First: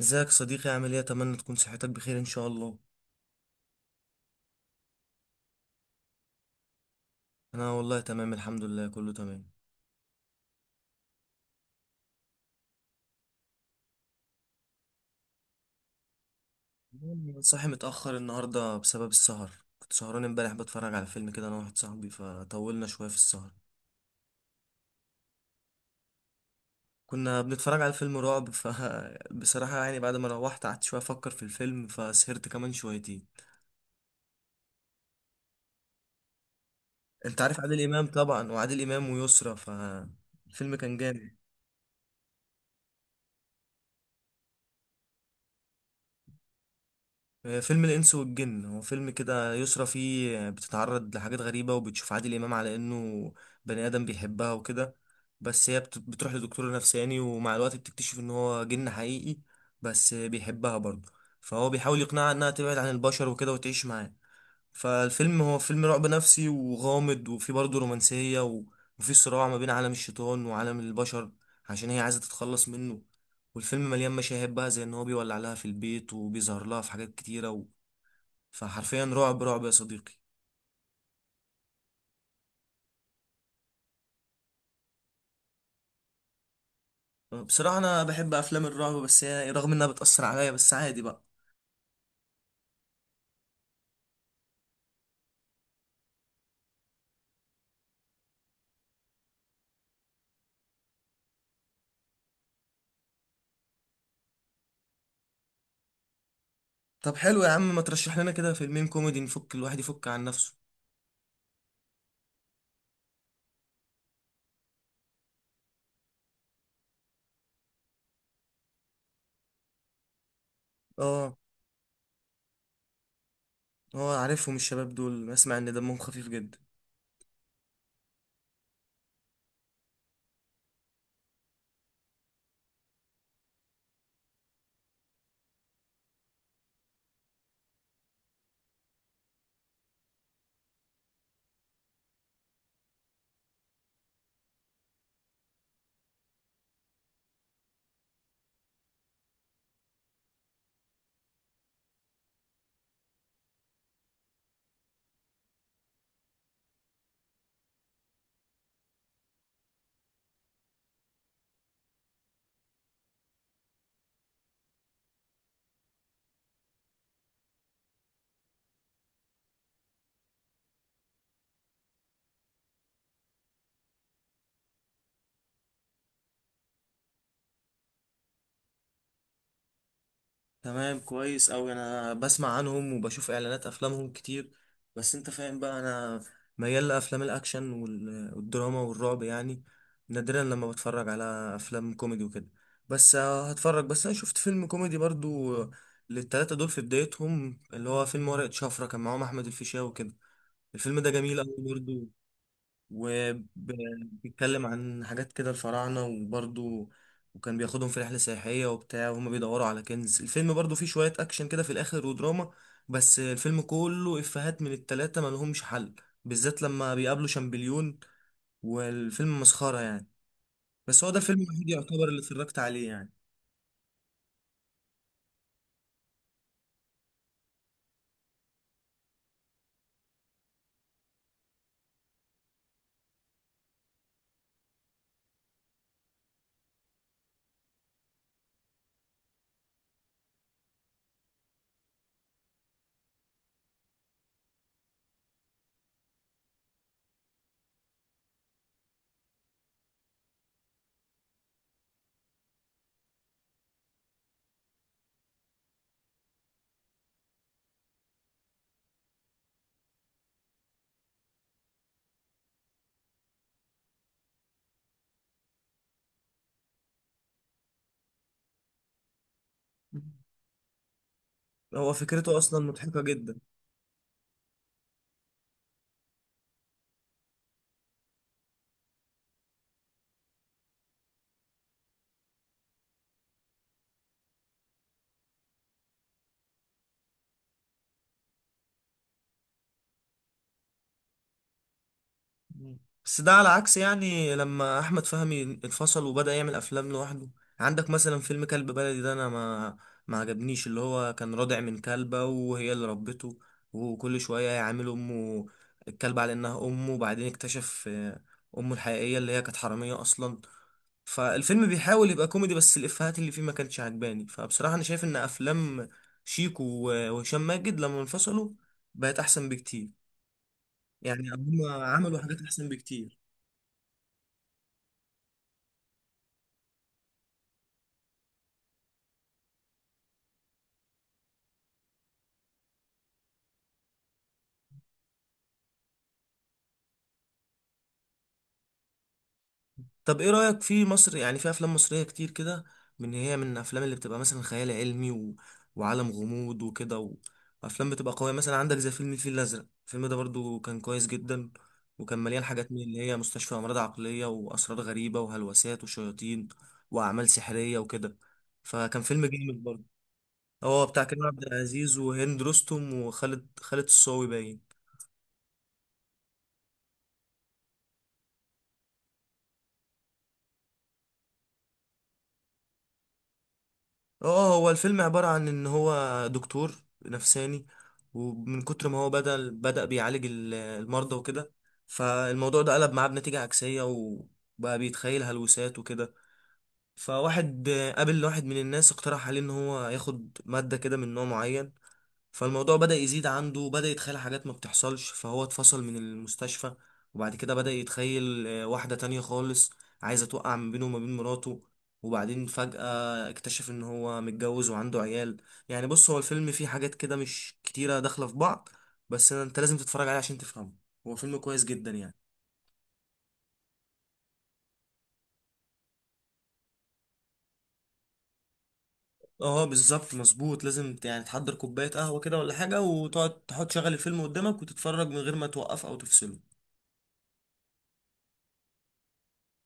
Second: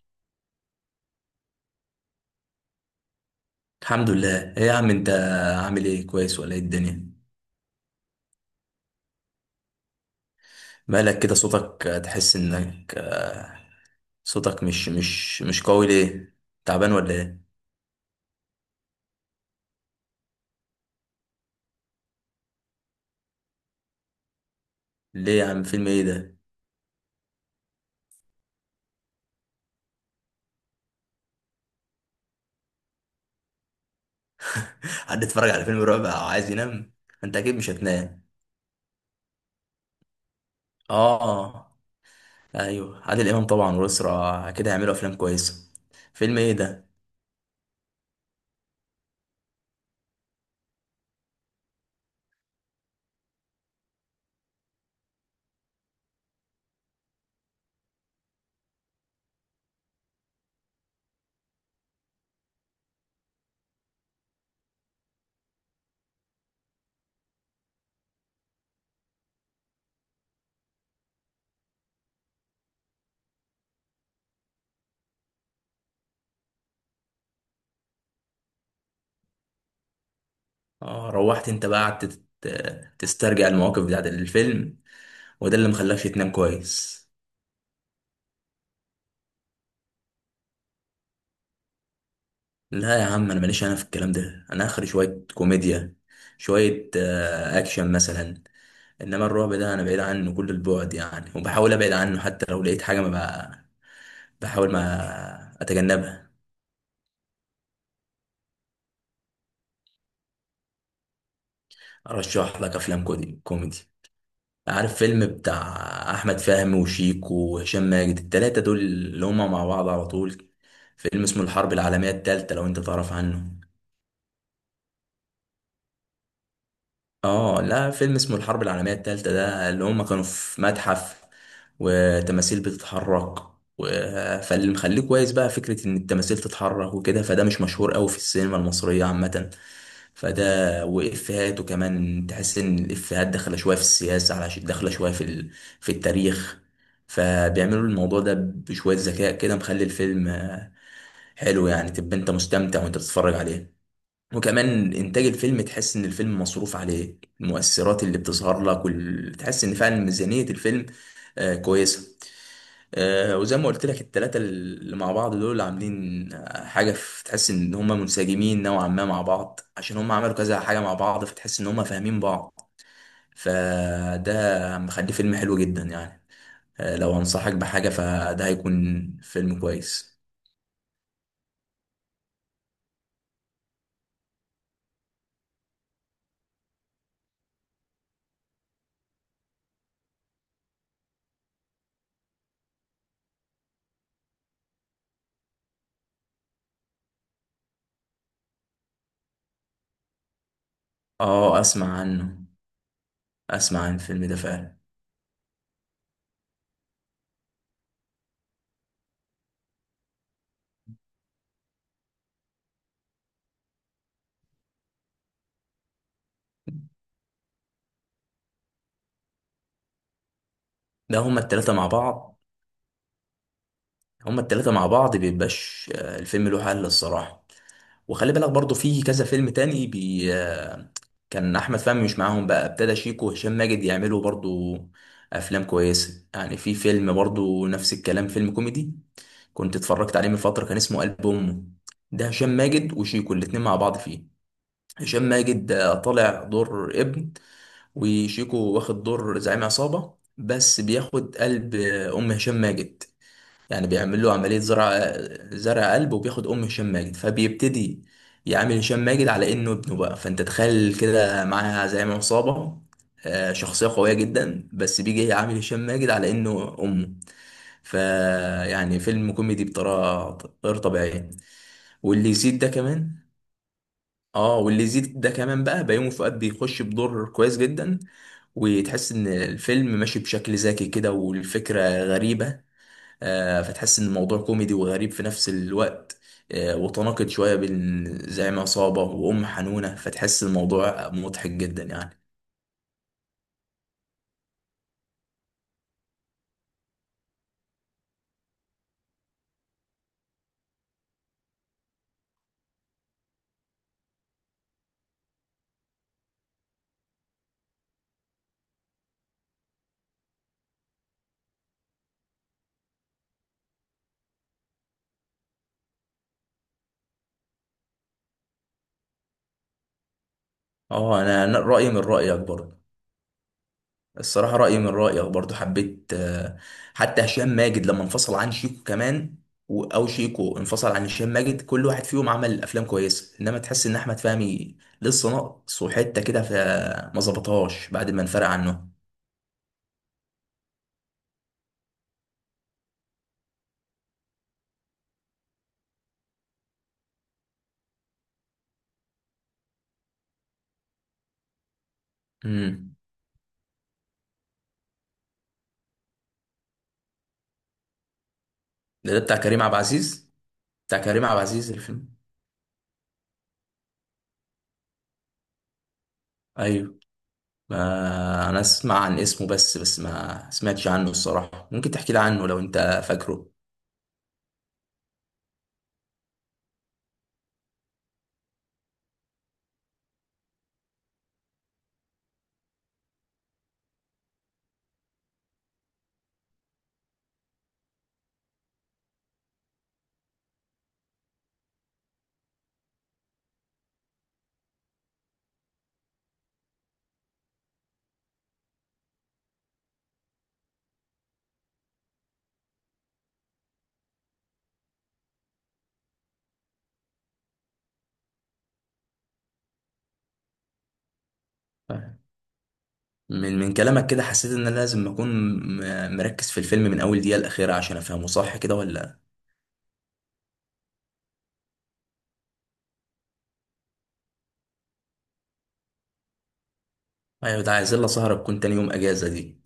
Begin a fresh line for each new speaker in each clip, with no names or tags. ازيك صديقي؟ عامل ايه؟ اتمنى تكون صحتك بخير ان شاء الله.
الحمد لله. ايه يا عم انت، عامل ايه؟ كويس ولا ايه الدنيا؟
انا والله تمام الحمد لله، كله تمام.
مالك كده؟ صوتك تحس انك صوتك مش قوي، ليه؟ تعبان ولا ايه؟
صاحي متاخر النهارده بسبب السهر. كنت سهران امبارح بتفرج على فيلم كده انا واحد صاحبي، فطولنا شويه في السهر.
ليه يا عم؟ فيلم ايه ده؟
كنا بنتفرج على فيلم رعب، فبصراحه يعني بعد ما روحت قعدت شويه افكر في الفيلم، فسهرت كمان شويتين.
حد اتفرج على فيلم رعب او عايز ينام؟ انت
انت
اكيد
عارف
مش
عادل امام
هتنام.
طبعا، وعادل امام ويسرا فالفيلم كان جامد.
اه، ايوه عادل امام طبعا، والاسره كده هيعملوا افلام كويسه. فيلم ايه ده؟
فيلم الإنس والجن، هو فيلم كده يسرى فيه بتتعرض لحاجات غريبة، وبتشوف عادل إمام على إنه بني آدم بيحبها وكده. بس هي بتروح لدكتور نفساني، ومع الوقت بتكتشف إن هو جن حقيقي بس بيحبها برضه. فهو بيحاول يقنعها إنها تبعد عن البشر وكده وتعيش معاه. فالفيلم هو فيلم رعب نفسي وغامض، وفيه برضه رومانسية وفيه صراع ما بين عالم الشيطان وعالم البشر، عشان هي عايزة تتخلص منه. والفيلم مليان مشاهد بقى، زي ان هو بيولع لها في البيت، وبيظهر لها في حاجات كتيرة فحرفيا رعب رعب يا صديقي.
اه، روحت انت بقى قعدت تسترجع المواقف بتاعت الفيلم، وده اللي مخلاكش تنام كويس.
بصراحة انا بحب افلام الرعب، بس هي رغم انها بتأثر عليا بس عادي بقى.
لا يا عم، انا ماليش انا في الكلام ده، انا اخري شويه كوميديا، شويه اكشن مثلا. انما الرعب ده انا بعيد عنه كل البعد يعني، وبحاول ابعد عنه حتى لو لقيت حاجه ما، بقى بحاول ما اتجنبها.
طب حلو يا عم، ما ترشح لنا كده فيلمين كوميدي نفك، الواحد يفك عن نفسه.
ارشح لك افلام كوميدي كوميدي. عارف فيلم بتاع احمد فهمي وشيكو وهشام ماجد، التلاتة دول اللي هما مع بعض على طول؟ فيلم
اه.
اسمه الحرب العالميه التالتة، لو انت تعرف عنه.
اه عارفهم الشباب دول، اسمع ان دمهم خفيف جدا.
اه، لا فيلم اسمه الحرب العالمية التالتة، ده اللي هم كانوا في متحف، وتماثيل بتتحرك و... فاللي مخليه كويس بقى فكرة ان التماثيل تتحرك وكده، فده مش مشهور قوي في السينما المصرية عامة. فده وإفيهاته كمان، تحس ان الإفيهات داخلة شوية في السياسة، علشان داخلة شوية في التاريخ. فبيعملوا الموضوع ده بشوية ذكاء كده، مخلي الفيلم حلو يعني، تبقى انت مستمتع وانت بتتفرج عليه. وكمان انتاج الفيلم، تحس ان الفيلم مصروف عليه، المؤثرات اللي بتظهر لك تحس ان فعلا ميزانية الفيلم كويسة. وزي ما قلت لك التلاتة اللي مع بعض دول عاملين حاجة، تحس ان هم منسجمين نوعا ما مع بعض، عشان هم عملوا كذا حاجة مع بعض، فتحس ان هم فاهمين بعض. فده مخليه فيلم حلو جدا يعني. لو انصحك بحاجة، فده هيكون فيلم كويس.
تمام، كويس أوي، أنا بسمع عنهم وبشوف إعلانات أفلامهم كتير. بس أنت فاهم بقى، أنا ميال لأفلام الأكشن والدراما والرعب يعني. نادرا لما بتفرج على أفلام كوميدي وكده. بس هتفرج، بس أنا شفت فيلم كوميدي برضو للتلاتة دول في بدايتهم، اللي هو فيلم ورقة شفرة، كان معاهم أحمد الفيشاوي وكده. الفيلم ده جميل أوي
اه، اسمع
برضو،
عنه. اسمع عن الفيلم ده
وبيتكلم
فعلا.
عن حاجات كده الفراعنة وبرضو، وكان بياخدهم في رحلة سياحية وبتاع، وهما بيدوروا على كنز. الفيلم برضو فيه شوية أكشن كده في الآخر ودراما، بس الفيلم كله إفيهات من التلاتة ملهمش حل، بالذات لما بيقابلوا شامبليون. والفيلم مسخرة يعني. بس هو ده
ده هما
الفيلم الوحيد
التلاتة مع
يعتبر اللي
بعض،
اتفرجت عليه يعني.
بيبقاش الفيلم له حل الصراحة. وخلي بالك برضو في كذا فيلم تاني بي آه، كان أحمد فهمي مش معاهم، بقى ابتدى شيكو وهشام ماجد يعملوا برضو أفلام كويسة يعني. في فيلم برضو نفس الكلام، فيلم كوميدي كنت اتفرجت عليه من فترة، كان اسمه قلب أمه، ده هشام ماجد وشيكو الاتنين مع بعض فيه. هشام ماجد طالع دور ابن، وشيكو واخد دور زعيم عصابة، بس بياخد قلب أم هشام ماجد. يعني بيعمل له عملية زرع، زرع قلب، وبياخد أم هشام ماجد، فبيبتدي يعامل هشام ماجد على إنه ابنه بقى. فأنت تخيل كده معاه زعيم عصابة، شخصية قوية جدا، بس بيجي يعامل هشام ماجد على إنه أمه. فيعني فيلم كوميدي بطريقة غير طبيعية.
هو
واللي
فكرته
يزيد
أصلا
ده
مضحكة
كمان،
جدا.
اه واللي يزيد ده كمان بقى بيومي فؤاد بيخش بدور كويس جدا، وتحس ان الفيلم ماشي بشكل ذكي كده، والفكرة غريبة. فتحس ان الموضوع كوميدي وغريب في نفس الوقت. وتناقض شويه بين زعيم عصابه وام حنونه، فتحس الموضوع مضحك جدا يعني.
مم. بس ده على عكس يعني لما احمد فهمي انفصل وبدأ يعمل افلام لوحده. عندك مثلا فيلم كلب بلدي ده، انا ما عجبنيش، اللي هو كان رادع من كلبة وهي اللي ربته، وكل شوية يعامل امه الكلبة على انها امه، وبعدين اكتشف امه الحقيقية اللي هي كانت حرامية اصلا. فالفيلم بيحاول يبقى كوميدي، بس الافيهات اللي فيه ما كانتش عجباني. فبصراحة انا شايف ان افلام وهشام ماجد لما انفصلوا بقت احسن بكتير،
اه،
يعني
انا
هم
رايي من
عملوا
رايك
حاجات احسن
برضه.
بكتير.
الصراحه رايي من رايك برضه، حبيت حتى هشام ماجد لما انفصل عن شيكو كمان، او شيكو انفصل عن هشام ماجد، كل واحد فيهم عمل افلام كويسه. انما تحس ان احمد فهمي لسه ناقص وحته كده، فما ظبطهاش بعد ما انفرق عنه.
طب ايه رأيك في مصر، يعني في افلام مصرية كتير كده، من هي من الافلام اللي بتبقى مثلا خيال علمي وعالم غموض وكده وافلام بتبقى قوية؟ مثلا عندك زي فيلم الفيل الازرق، الفيلم ده برضو كان كويس جدا، وكان مليان حاجات من
امم
اللي هي مستشفى امراض عقلية واسرار غريبة وهلوسات وشياطين واعمال سحرية وكده. فكان
ده
فيلم
بتاع
جامد
كريم عبد
برضو.
العزيز.
اه
بتاع
بتاع
كريم
كريم
عبد
عبد
العزيز
العزيز
الفيلم؟
وهند رستم، وخالد الصاوي باين.
ايوه. ما انا اسمع عن اسمه، بس ما سمعتش عنه الصراحة، ممكن تحكي لي عنه لو انت فاكره؟
اه هو الفيلم عبارة عن ان هو دكتور نفساني، ومن كتر ما هو بدأ بيعالج المرضى وكده، فالموضوع ده قلب معاه بنتيجة عكسية، وبقى بيتخيل هلوسات وكده. فواحد قابل واحد من الناس اقترح عليه ان هو ياخد مادة كده من نوع معين، فالموضوع بدأ يزيد عنده، بدأ يتخيل حاجات ما بتحصلش، فهو اتفصل من المستشفى. وبعد كده بدأ يتخيل واحدة تانية خالص عايزة توقع من بينه وما بين مراته. وبعدين فجأة اكتشف ان هو متجوز وعنده عيال. يعني بص، هو الفيلم فيه حاجات كده مش كتيرة داخلة في بعض، بس انت لازم تتفرج عليه عشان تفهمه. هو فيلم كويس جدا يعني.
من كلامك كده، حسيت ان انا لازم اكون مركز في الفيلم من اول دقيقة الاخيرة عشان افهمه صح كده، ولا؟
اه بالظبط مظبوط، لازم يعني تحضر كوباية قهوة كده ولا حاجة، وتقعد تحط شغل الفيلم قدامك، وتتفرج من غير ما توقف او تفصله.
ايوه، ده عايزين لها سهرة تكون تاني يوم اجازة دي.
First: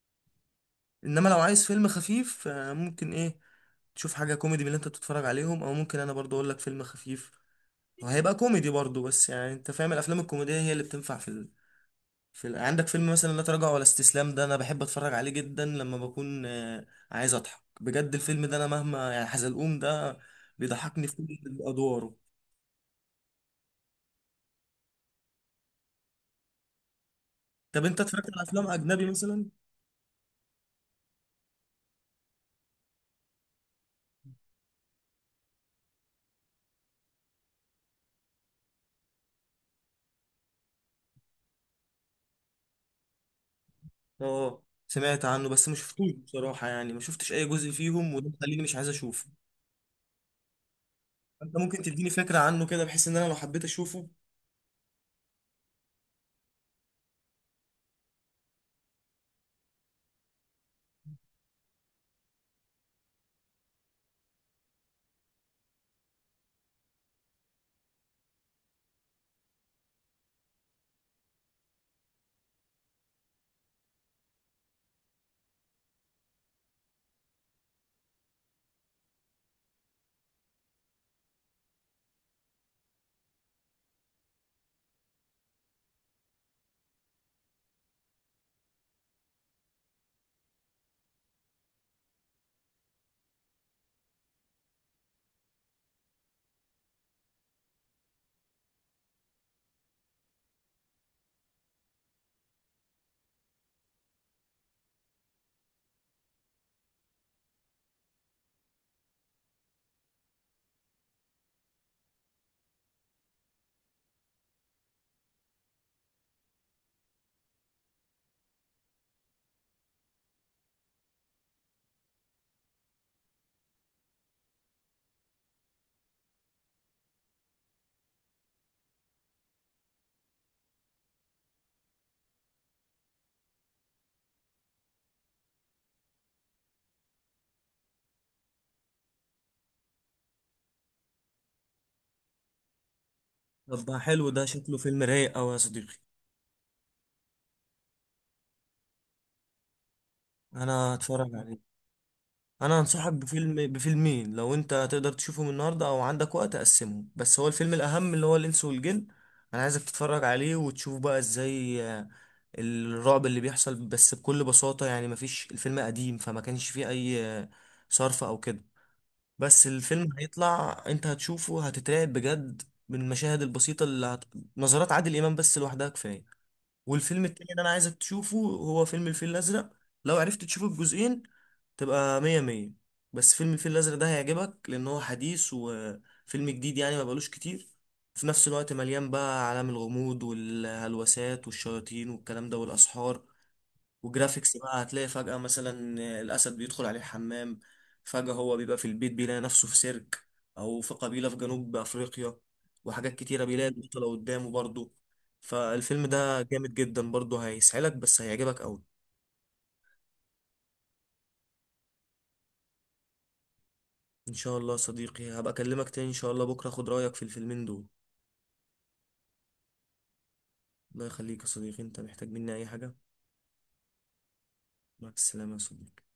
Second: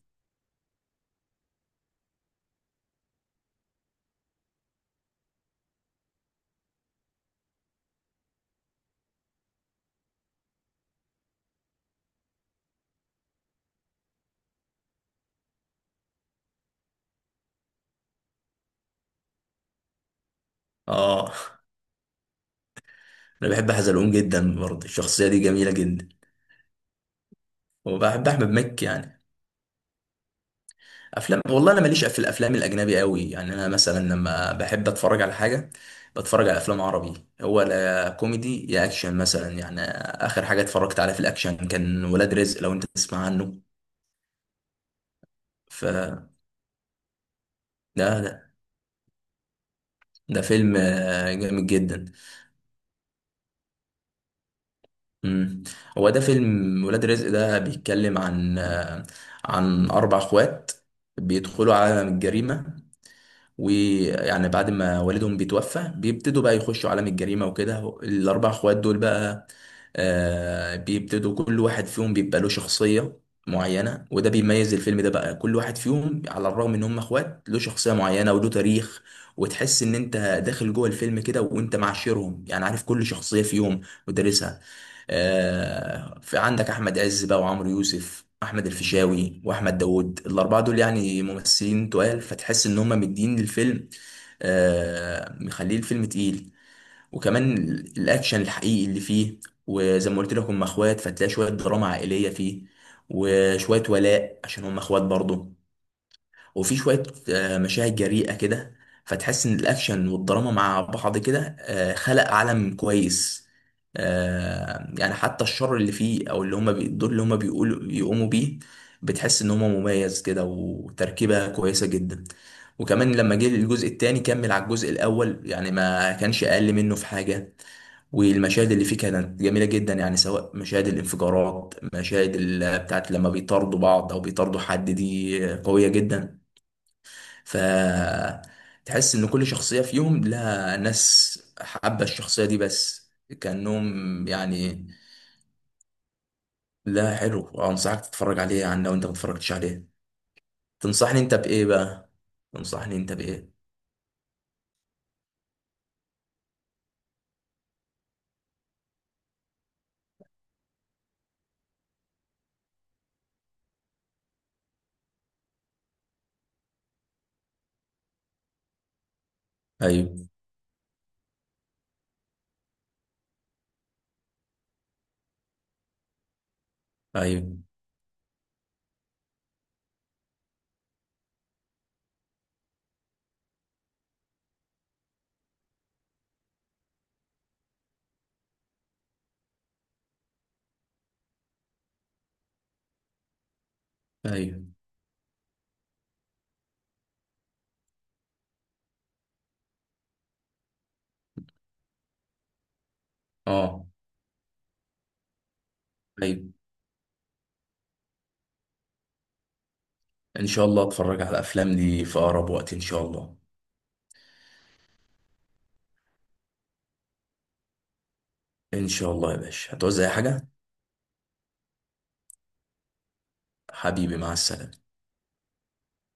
انما لو عايز فيلم خفيف ممكن ايه، تشوف حاجه كوميدي من اللي انت بتتفرج عليهم، او ممكن انا برضو اقول لك فيلم خفيف وهيبقى كوميدي برضو. بس يعني انت فاهم، الافلام الكوميديه هي اللي بتنفع في في عندك فيلم مثلا لا تراجع ولا استسلام، ده انا بحب اتفرج عليه جدا لما بكون عايز اضحك بجد. الفيلم ده انا مهما يعني، حزلقوم ده بيضحكني في كل
اه.
ادواره.
انا بحب حزلقوم جدا برضه، الشخصية دي جميلة جدا.
طب انت اتفرجت
وبحب
على
احمد
افلام
مكي
اجنبي
يعني.
مثلا؟
افلام والله، انا ماليش في الافلام الاجنبي قوي يعني. انا مثلا لما بحب اتفرج على حاجه، بتفرج على افلام عربي، هو لا كوميدي يا اكشن مثلا يعني. اخر حاجه اتفرجت عليها في الاكشن كان ولاد رزق، لو انت تسمع عنه.
اه سمعت عنه بس ما
ف
شفتوش بصراحه، يعني ما شفتش اي جزء فيهم، وده
ده,
مخليني مش عايز اشوفه.
ده فيلم
انت
جامد
ممكن تديني
جدا.
فكرة عنه كده، بحيث ان انا لو حبيت اشوفه؟
مم. هو ده فيلم ولاد رزق، ده بيتكلم عن اربع اخوات بيدخلوا عالم الجريمه. ويعني بعد ما والدهم بيتوفى بيبتدوا بقى يخشوا عالم الجريمة وكده، الأربع اخوات دول بقى بيبتدوا كل واحد فيهم بيبقى له شخصية معينة، وده بيميز الفيلم ده بقى، كل واحد فيهم على الرغم ان هم اخوات له شخصية معينة وله تاريخ. وتحس ان انت داخل جوه الفيلم كده، وانت معاشرهم يعني، عارف كل شخصية فيهم ودارسها. في عندك احمد عز بقى، وعمرو يوسف، احمد الفيشاوي، واحمد داوود، الاربعه دول يعني ممثلين تقال، فتحس ان هم مدين للفيلم، مخليه الفيلم تقيل. وكمان الاكشن الحقيقي اللي فيه، وزي ما قلت لك هم اخوات، فتلاقي شويه دراما عائليه فيه، وشويه ولاء عشان هم اخوات برضه. وفي شوية مشاهد جريئة كده، فتحس إن الأكشن والدراما مع بعض كده خلق عالم كويس. يعني حتى الشر اللي فيه، أو اللي هما الدور اللي هما بيقولوا بيقوموا بيه، بتحس إن هما مميز كده وتركيبة كويسة جدا. وكمان لما جه الجزء التاني، كمل على الجزء الأول، يعني ما كانش أقل منه في حاجة. والمشاهد اللي فيه كانت جميلة جدا، يعني سواء مشاهد الانفجارات، مشاهد بتاعت لما بيطاردوا بعض أو بيطاردوا حد، دي قوية جدا. فتحس ان كل شخصية فيهم لها ناس حابة الشخصية دي، بس
يبقى
كأنهم
حلو، ده شكله
يعني.
فيلم رايق اوي يا صديقي.
لا حلو، انصحك تتفرج عليه يعني لو انت ما اتفرجتش عليه.
انا
تنصحني
هتفرج
انت بايه
عليه.
بقى؟
انا
تنصحني انت
هنصحك
بايه
بفيلم بفيلمين، لو انت تقدر تشوفهم النهارده او عندك وقت اقسمهم. بس هو الفيلم الاهم اللي هو الانس والجن، انا عايزك تتفرج عليه وتشوف بقى ازاي الرعب اللي بيحصل بس بكل بساطة، يعني مفيش، الفيلم قديم فما كانش فيه اي صرف او كده، بس الفيلم
ايوه،
هيطلع، انت هتشوفه هتترعب بجد من المشاهد البسيطة اللي نظرات عادل امام بس لوحدها كفاية. والفيلم التاني
ايوه،
اللي انا عايزك تشوفه هو فيلم الفيل الازرق، لو عرفت تشوف الجزئين تبقى مية مية. بس فيلم الفيل الازرق ده هيعجبك، لان هو حديث وفيلم جديد يعني ما بقالوش كتير، في نفس الوقت مليان بقى عالم الغموض والهلوسات والشياطين والكلام ده والاسحار وجرافيكس
ايوه،
بقى. هتلاقي فجأة مثلا الأسد بيدخل عليه الحمام، فجأة هو بيبقى في البيت بيلاقي نفسه في سيرك، أو في قبيلة في جنوب أفريقيا، وحاجات كتيرة، بيلاقي
اه،
البطلة قدامه برضه. فالفيلم ده
ايوه.
جامد جدا برضه، هيسعلك بس هيعجبك أوي.
ان شاء الله اتفرج على الافلام دي في اقرب وقت، ان شاء الله.
إن شاء الله يا صديقي، هبقى أكلمك تاني إن شاء الله بكرة، أخد رأيك في الفيلمين دول.
ان شاء الله يا باشا، هتعوز اي حاجة؟
الله يخليك يا صديقي، أنت محتاج مني أي حاجة.
حبيبي، مع السلامة.
مع السلامة يا صديقي.